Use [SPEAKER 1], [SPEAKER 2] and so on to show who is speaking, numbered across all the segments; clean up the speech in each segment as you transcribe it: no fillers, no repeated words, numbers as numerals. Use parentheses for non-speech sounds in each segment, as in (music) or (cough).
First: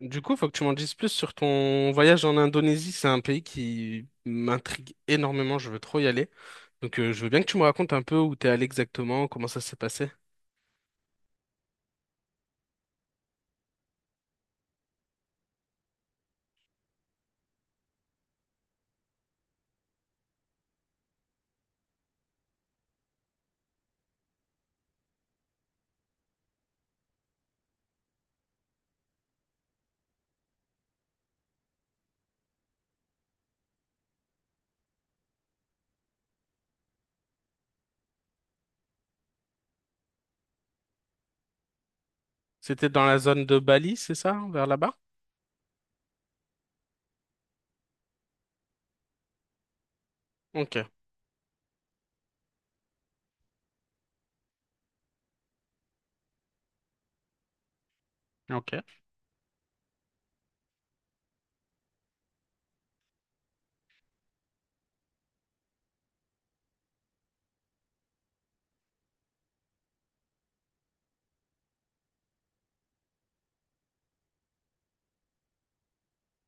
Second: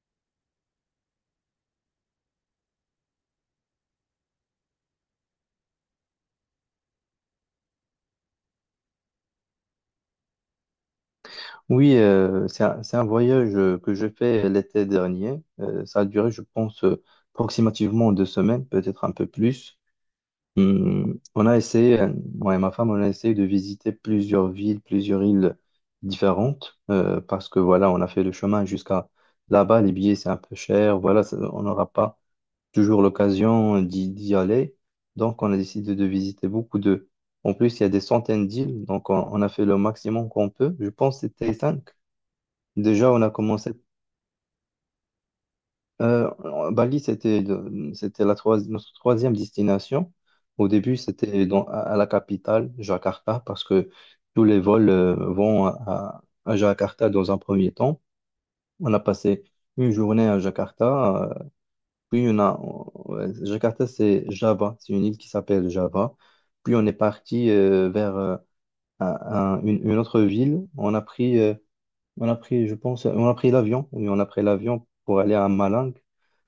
[SPEAKER 1] Du coup, faut que tu m'en dises plus sur ton voyage en Indonésie. C'est un pays qui m'intrigue énormément. Je veux trop y aller. Donc, je veux bien que tu me racontes un peu où t'es allé exactement, comment ça s'est passé.
[SPEAKER 2] Oui, c'est un voyage que je fais l'été dernier. Ça a duré, je pense, approximativement 2 semaines, peut-être un peu plus. On a essayé, moi et ma femme, on a essayé de visiter plusieurs villes, plusieurs îles différentes, parce que voilà, on a fait le chemin jusqu'à là-bas. Les billets, c'est un peu cher. Voilà, on n'aura pas toujours l'occasion d'y aller. Donc, on a décidé de visiter beaucoup de... En plus, il y a des centaines d'îles, donc on a fait le maximum qu'on peut. Je pense que c'était cinq.
[SPEAKER 1] C'était dans
[SPEAKER 2] Déjà,
[SPEAKER 1] la
[SPEAKER 2] on a
[SPEAKER 1] zone de
[SPEAKER 2] commencé.
[SPEAKER 1] Bali, c'est ça, vers là-bas?
[SPEAKER 2] euh, Bali, c'était c'était notre troisième destination. Au
[SPEAKER 1] Ok,
[SPEAKER 2] début, c'était à la capitale, Jakarta, parce que tous les vols vont à Jakarta dans un premier temps.
[SPEAKER 1] ok.
[SPEAKER 2] On a passé une journée à Jakarta, puis on a Jakarta, c'est Java, c'est une île qui s'appelle Java. Puis on est parti vers un- une autre ville. Je pense, on a pris l'avion. Oui, on a pris l'avion pour aller à Malang.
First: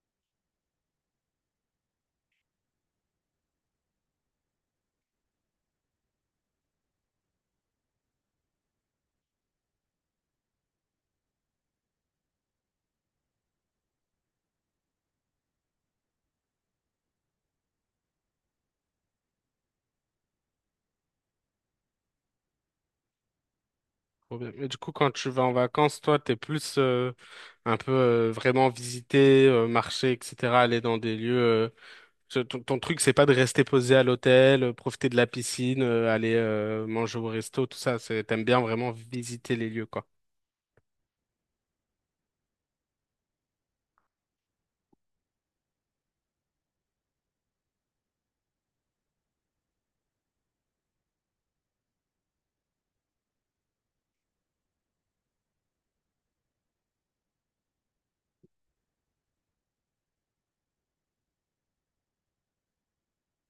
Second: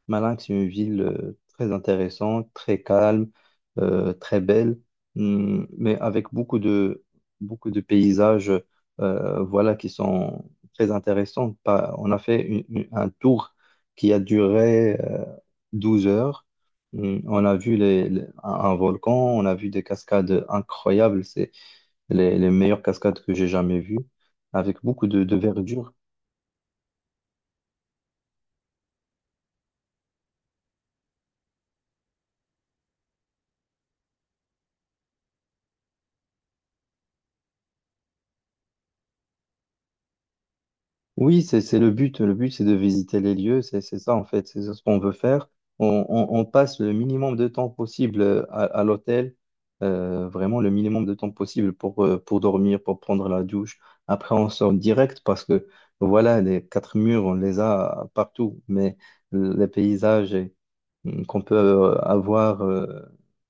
[SPEAKER 2] Malang, c'est une ville très intéressante, très calme, très belle, mais avec beaucoup de paysages voilà, qui sont très intéressants. On a fait un tour qui a duré 12 heures. On a vu un volcan, on a vu des cascades incroyables. C'est les meilleures cascades que j'ai jamais vues,
[SPEAKER 1] Trop bien. Et du
[SPEAKER 2] avec
[SPEAKER 1] coup,
[SPEAKER 2] beaucoup
[SPEAKER 1] quand
[SPEAKER 2] de,
[SPEAKER 1] tu
[SPEAKER 2] de
[SPEAKER 1] vas en
[SPEAKER 2] verdure.
[SPEAKER 1] vacances, toi, t'es plus un peu vraiment visiter, marcher, etc., aller dans des lieux. Ton truc, c'est pas de rester posé à l'hôtel, profiter de la piscine, aller manger au resto, tout ça. C'est, t'aimes bien vraiment visiter les lieux, quoi.
[SPEAKER 2] Oui, c'est le but. Le but, c'est de visiter les lieux. C'est ça, en fait. C'est ce qu'on veut faire. On passe le minimum de temps possible à l'hôtel. Vraiment le minimum de temps possible pour dormir, pour prendre la douche. Après, on sort direct parce que, voilà, les quatre murs, on les a partout. Mais les paysages, qu'on peut avoir,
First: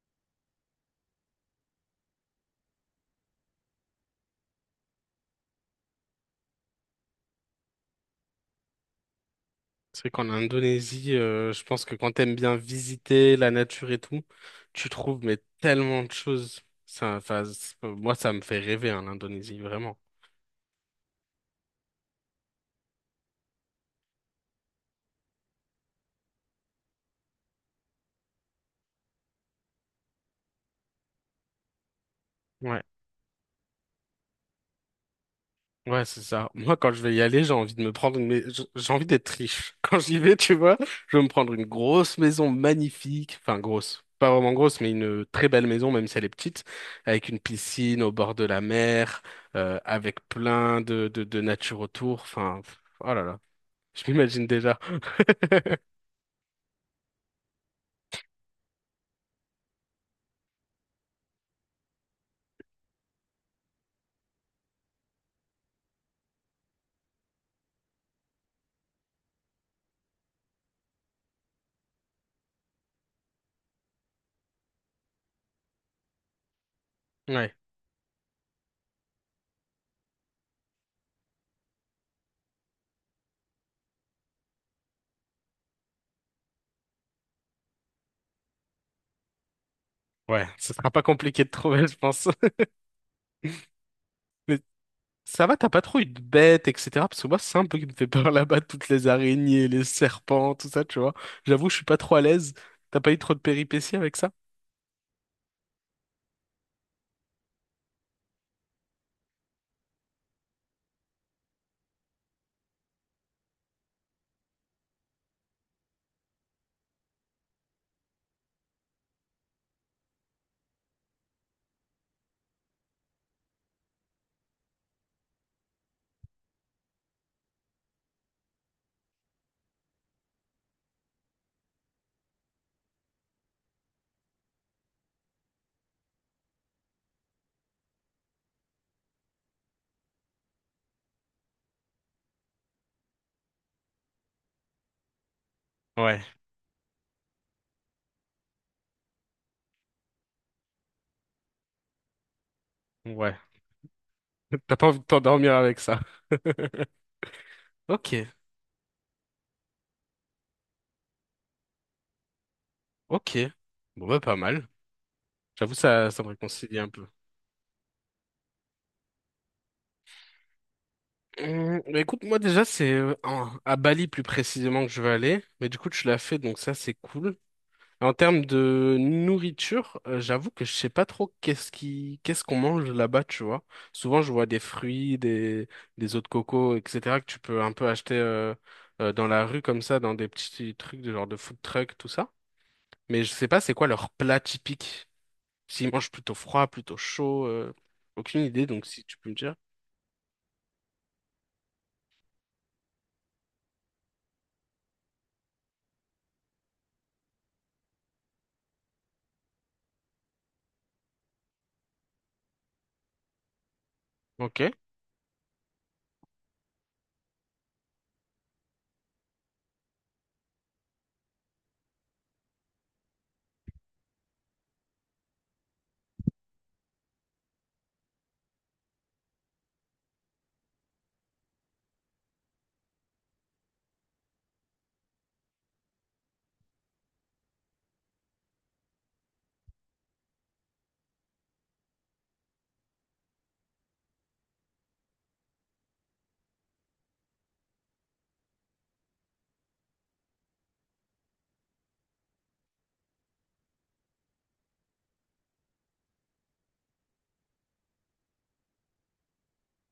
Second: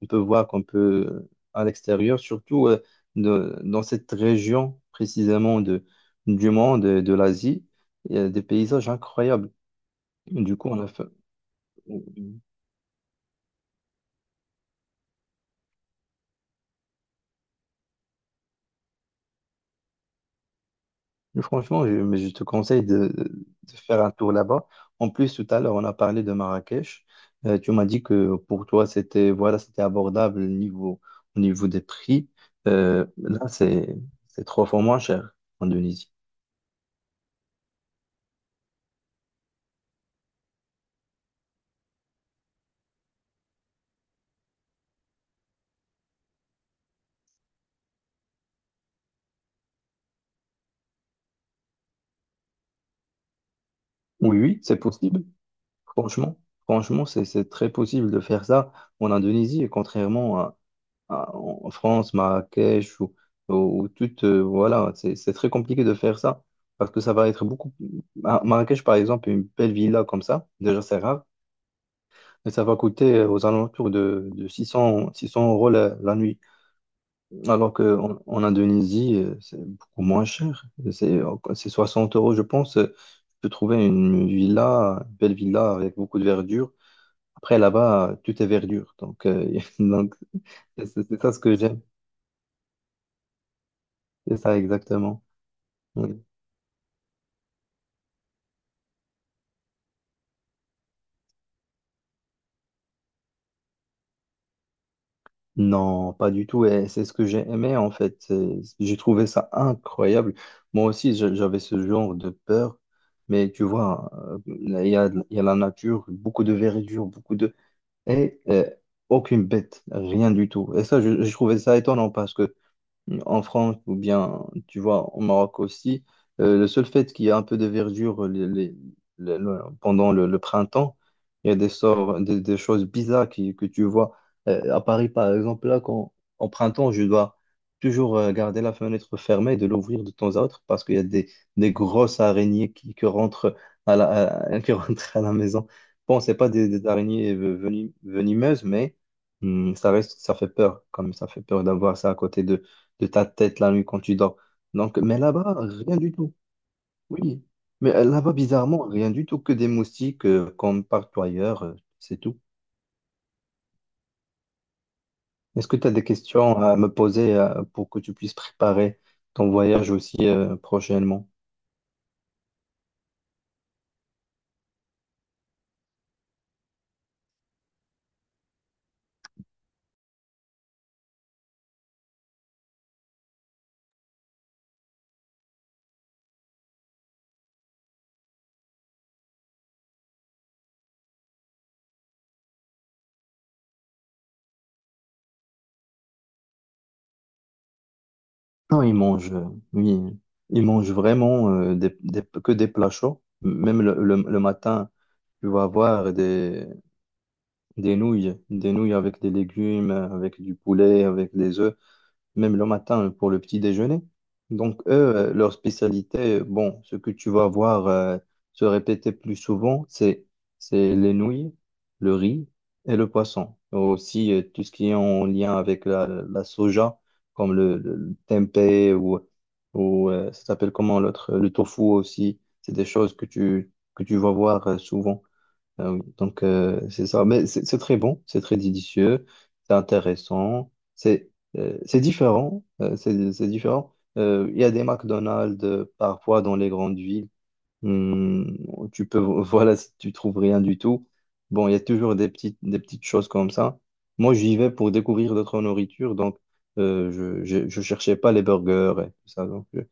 [SPEAKER 2] on peut voir qu'on peut à l'extérieur, surtout dans cette région précisément du monde, de l'Asie, il y a des paysages incroyables.
[SPEAKER 1] C'est vrai qu'en
[SPEAKER 2] Du coup, on a fait-
[SPEAKER 1] Indonésie, je pense que
[SPEAKER 2] euh,
[SPEAKER 1] quand t'aimes bien visiter la nature et tout, tu trouves mais tellement de choses. Ça, enfin, moi, ça me fait rêver, en Indonésie, vraiment.
[SPEAKER 2] Franchement, mais je te conseille de faire un tour là-bas. En plus, tout à l'heure, on a parlé de Marrakech. Tu m'as dit que pour toi, c'était voilà, c'était abordable au niveau des prix.
[SPEAKER 1] Ouais,
[SPEAKER 2] Là, c'est 3 fois moins cher en
[SPEAKER 1] ouais,
[SPEAKER 2] Indonésie.
[SPEAKER 1] c'est ça. Moi, quand je vais y aller, j'ai envie de me prendre. J'ai envie d'être riche. (laughs) Quand j'y vais, tu vois, je veux me prendre une grosse maison magnifique. Enfin, grosse. Pas vraiment grosse, mais une très belle maison, même si elle est petite, avec une piscine au bord de la mer, avec plein de nature autour. Enfin, pff, oh là là, je
[SPEAKER 2] Oui,
[SPEAKER 1] m'imagine
[SPEAKER 2] oui, c'est
[SPEAKER 1] déjà.
[SPEAKER 2] possible.
[SPEAKER 1] (laughs)
[SPEAKER 2] Franchement, franchement, c'est très possible de faire ça en Indonésie, et contrairement en France, Marrakech ou toute, voilà, c'est très compliqué de faire ça parce que ça va être beaucoup. Marrakech, par exemple, une belle villa comme ça, déjà c'est rare, mais ça va coûter aux alentours de 600 euros la nuit.
[SPEAKER 1] Ouais,
[SPEAKER 2] Alors qu'en Indonésie, c'est beaucoup moins cher. C'est c'est 60 euros, je pense. Tu peux trouver une villa, une belle villa avec beaucoup de verdure. Après, là-bas, tout est verdure. (laughs) Donc
[SPEAKER 1] ouais, ce
[SPEAKER 2] c'est
[SPEAKER 1] sera pas
[SPEAKER 2] c'est ça ce
[SPEAKER 1] compliqué de
[SPEAKER 2] que j'aime.
[SPEAKER 1] trouver, je pense.
[SPEAKER 2] C'est ça
[SPEAKER 1] (laughs)
[SPEAKER 2] exactement.
[SPEAKER 1] Ça va, t'as pas trop eu de
[SPEAKER 2] Oui.
[SPEAKER 1] bêtes, etc. Parce que moi, c'est un peu qui me fait peur (laughs) là-bas, toutes les araignées, les serpents, tout ça, tu vois. J'avoue, je suis pas trop à l'aise. T'as pas eu trop de péripéties avec ça?
[SPEAKER 2] Non, pas du tout. Et c'est ce que j'ai aimé, en fait. J'ai trouvé ça incroyable. Moi aussi, j'avais ce genre de peur. Mais tu vois, il y a la nature, beaucoup de verdure, beaucoup de... Et aucune bête, rien du tout. Et ça, je trouvais ça étonnant parce que en France ou bien, tu vois, au Maroc aussi, le seul fait qu'il y a un peu de verdure pendant le printemps, il y a des choses bizarres que tu vois. À Paris, par exemple, là, en printemps, je dois toujours garder la fenêtre fermée et de l'ouvrir de temps à autre parce qu'il y a des grosses araignées qui rentrent (laughs) qui rentrent à la maison.
[SPEAKER 1] Ouais,
[SPEAKER 2] Bon, c'est pas des araignées venimeuses, mais ça reste, ça fait peur, comme ça fait peur d'avoir ça à côté de ta
[SPEAKER 1] ouais.
[SPEAKER 2] tête la nuit quand tu dors.
[SPEAKER 1] (laughs) T'as pas envie
[SPEAKER 2] Donc,
[SPEAKER 1] de
[SPEAKER 2] mais
[SPEAKER 1] t'endormir
[SPEAKER 2] là-bas,
[SPEAKER 1] avec
[SPEAKER 2] rien
[SPEAKER 1] ça.
[SPEAKER 2] du tout.
[SPEAKER 1] (laughs)
[SPEAKER 2] Oui. Mais
[SPEAKER 1] Ok,
[SPEAKER 2] là-bas, bizarrement, rien du tout que des moustiques comme partout ailleurs, c'est tout.
[SPEAKER 1] ok. Bon, bah, pas mal.
[SPEAKER 2] Est-ce
[SPEAKER 1] J'avoue,
[SPEAKER 2] que tu as des
[SPEAKER 1] ça me
[SPEAKER 2] questions à
[SPEAKER 1] réconcilie un
[SPEAKER 2] me
[SPEAKER 1] peu.
[SPEAKER 2] poser pour que tu puisses préparer ton voyage aussi prochainement?
[SPEAKER 1] Bah, écoute, moi, déjà, c'est à Bali plus précisément que je vais aller. Mais du coup, tu l'as fait, donc ça, c'est cool. En termes de nourriture, j'avoue que je sais pas trop qu'est-ce qu'on mange là-bas, tu vois. Souvent, je vois des fruits, des eaux de coco, etc., que tu peux un peu acheter dans la rue comme ça, dans des petits trucs de genre de food truck, tout ça. Mais je sais pas c'est quoi leur plat typique. S'ils mangent plutôt froid, plutôt chaud, aucune idée.
[SPEAKER 2] Non,
[SPEAKER 1] Donc
[SPEAKER 2] ils
[SPEAKER 1] si tu peux
[SPEAKER 2] mangent,
[SPEAKER 1] me dire.
[SPEAKER 2] oui, ils mangent vraiment que des plats chauds. Même le matin, tu vas avoir des nouilles avec des légumes, avec du poulet, avec des œufs. Même le matin, pour le petit déjeuner.
[SPEAKER 1] Ok.
[SPEAKER 2] Donc, eux, leur spécialité, bon, ce que tu vas voir se répéter plus souvent, c'est les nouilles, le riz et le poisson. Aussi, tout ce qui est en lien avec la soja, comme le tempeh ou ça s'appelle comment l'autre, le tofu aussi, c'est des choses que tu vas voir souvent. Donc, c'est ça. Mais c'est très bon, c'est très délicieux, c'est intéressant, c'est différent. C'est différent. Il y a des McDonald's parfois dans les grandes villes. Où tu peux, (laughs) voilà, si tu trouves rien du tout. Bon, il y a toujours des petites choses comme ça. Moi, j'y vais pour découvrir d'autres nourritures, donc euh, je cherchais pas les burgers et tout ça. Donc,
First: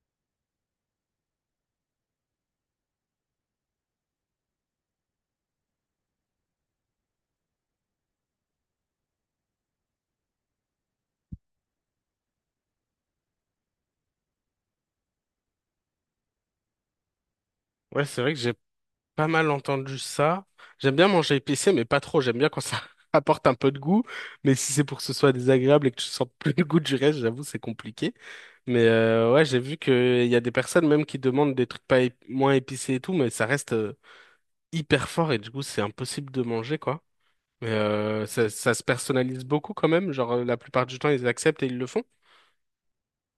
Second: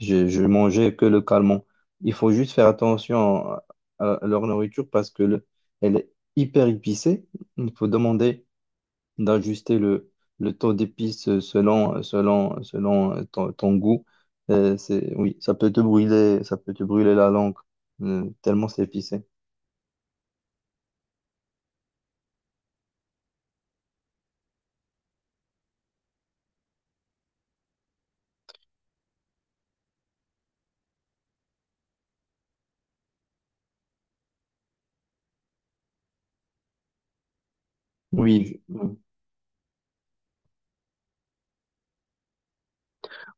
[SPEAKER 2] je mangeais que le calmant. Il faut juste faire attention à leur nourriture parce que elle est hyper épicée. Il faut demander d'ajuster le taux d'épices selon ton goût. Oui, ça peut te brûler, ça peut te brûler la langue,
[SPEAKER 1] Ouais, c'est vrai que j'ai
[SPEAKER 2] tellement c'est épicé.
[SPEAKER 1] pas mal entendu ça. J'aime bien manger épicé, mais pas trop. J'aime bien quand ça (laughs) apporte un peu de goût. Mais si c'est pour que ce soit désagréable et que tu sentes (laughs) plus le goût du reste, j'avoue, c'est compliqué. Mais ouais, j'ai vu qu'il y a des personnes même qui demandent des trucs pas ép- moins épicés et tout, mais ça reste hyper fort et du coup, c'est impossible de manger, quoi. Mais ça,
[SPEAKER 2] Oui,
[SPEAKER 1] ça se personnalise beaucoup quand même. Genre, la plupart du temps, ils acceptent et ils le font.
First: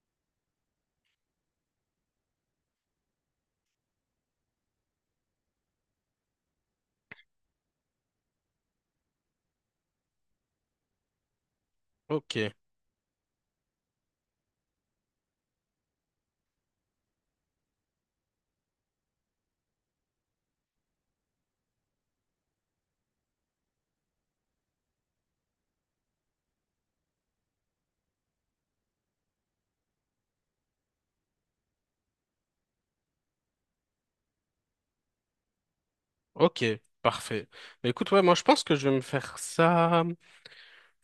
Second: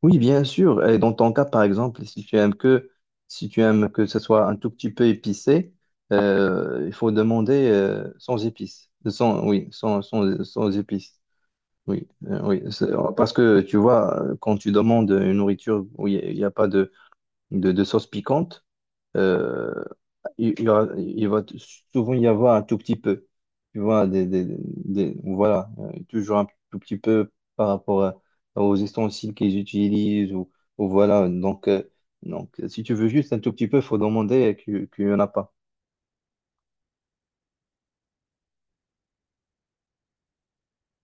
[SPEAKER 2] oui, bien sûr. Et dans ton cas, par exemple, si tu aimes que ce soit un tout petit peu épicé, il faut demander sans épices. Sans, Oui, sans épices. Oui,
[SPEAKER 1] Ok,
[SPEAKER 2] oui. Parce que tu vois, quand tu demandes une nourriture où il y a pas de sauce piquante, euh, il y aura- il va t- souvent y avoir un tout petit peu. Tu vois, voilà, toujours un tout petit peu par rapport aux ustensiles qu'ils utilisent ou voilà. Donc, si tu veux juste un tout petit peu, il faut demander qu'il n'y en a pas.
[SPEAKER 1] ok, parfait. Mais écoute, ouais, moi, je pense que je vais me faire ça.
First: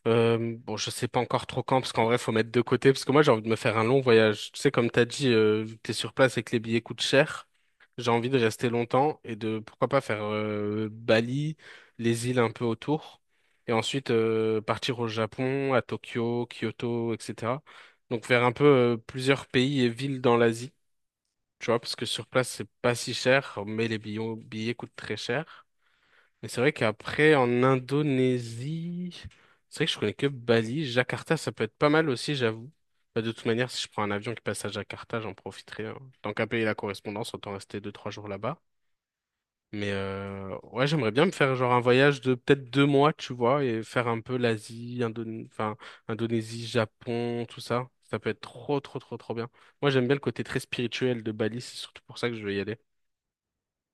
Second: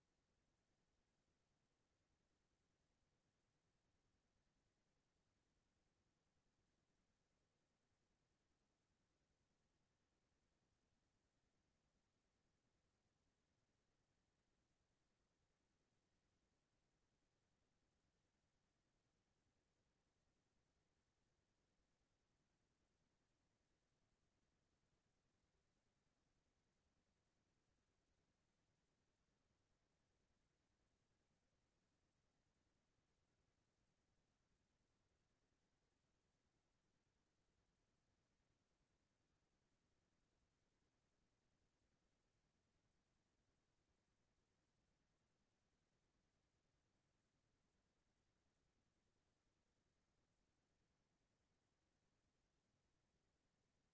[SPEAKER 1] Bon, je sais pas encore trop quand, parce qu'en vrai, faut mettre de côté, parce que moi, j'ai envie de me faire un long voyage. Tu sais, comme t'as dit, vu que t'es sur place et que les billets coûtent cher, j'ai envie de rester longtemps et de, pourquoi pas, faire Bali, les îles un peu autour, et ensuite partir au Japon, à Tokyo, Kyoto, etc. Donc faire un peu plusieurs pays et villes dans l'Asie, tu vois, parce que sur place, c'est pas si cher, mais les billets coûtent très cher. Mais c'est vrai qu'après, en Indonésie, c'est vrai que je connais que Bali. Jakarta, ça peut être pas mal aussi, j'avoue. Bah, de toute manière, si je prends un avion qui passe à Jakarta, j'en profiterai, hein. Tant qu'à payer la correspondance, autant rester deux, trois jours là-bas. Mais ouais, j'aimerais bien me faire genre un voyage de peut-être 2 mois, tu vois, et faire un peu l'Asie, enfin, Indonésie, Japon, tout ça. Ça peut être trop, trop, trop, trop bien. Moi, j'aime bien le côté très spirituel de Bali, c'est surtout pour ça que je veux y aller.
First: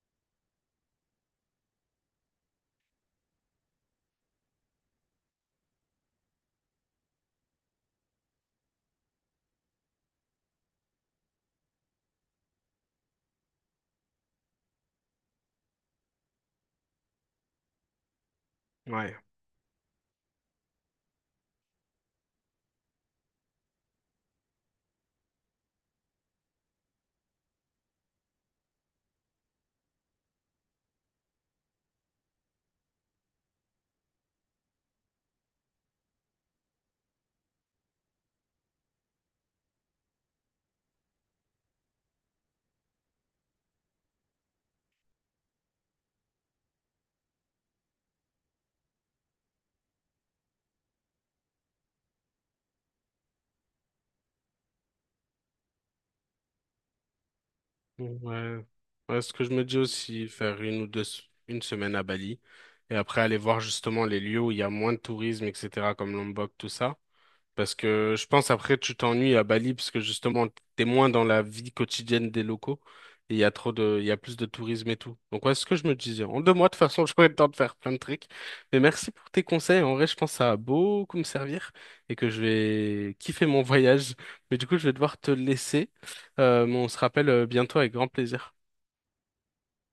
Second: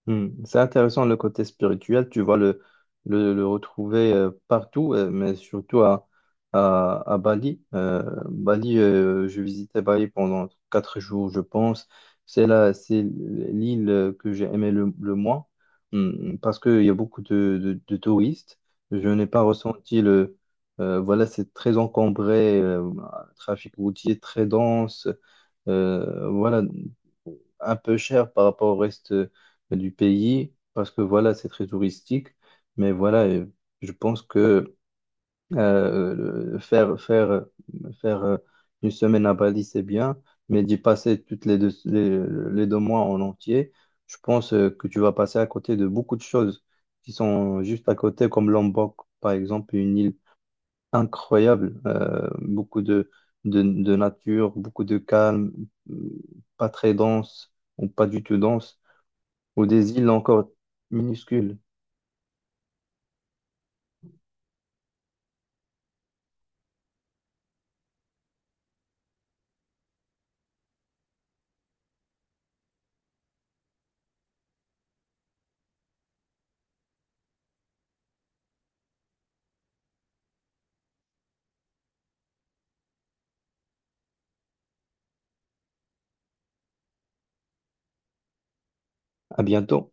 [SPEAKER 2] C'est intéressant le côté spirituel, tu vois le retrouver partout, mais surtout à Bali. Bali, je visitais Bali pendant 4 jours, je pense. C'est là, c'est l'île que j'ai aimé le moins, parce qu'il y a beaucoup de touristes. Je
[SPEAKER 1] Ouais.
[SPEAKER 2] n'ai pas ressenti le... Voilà, c'est très encombré, trafic routier très dense. Voilà, un peu cher par rapport au reste bah, du pays, parce que voilà, c'est très touristique. Mais voilà, je pense que euh, le- faire, faire, faire une semaine à Bali, c'est bien, mais d'y passer les 2 mois en entier, je pense que tu vas passer à côté de beaucoup de choses qui sont juste à côté, comme Lombok, par exemple, une île incroyable. Beaucoup de nature, beaucoup de calme, euh, pas très dense ou pas du tout
[SPEAKER 1] Ouais.
[SPEAKER 2] dense,
[SPEAKER 1] Ouais, ce que je me
[SPEAKER 2] ou
[SPEAKER 1] dis
[SPEAKER 2] des îles
[SPEAKER 1] aussi,
[SPEAKER 2] encore
[SPEAKER 1] faire une ou deux, s-
[SPEAKER 2] minuscules.
[SPEAKER 1] une semaine à Bali et après aller voir justement les lieux où il y a moins de tourisme, etc., comme Lombok, tout ça. Parce que je pense après tu t'ennuies à Bali parce que justement t'es moins dans la vie quotidienne des locaux et il y a plus de tourisme et tout. Donc ouais, c'est ce que je me disais. En 2 mois, de toute façon, (laughs) j'aurai le temps de faire plein de trucs. Mais merci pour tes conseils. En vrai, je pense que ça va beaucoup me servir et que je vais kiffer mon (laughs) voyage. Mais du coup, je vais devoir te laisser. Mais on se rappelle bientôt avec grand plaisir.
[SPEAKER 2] À bientôt.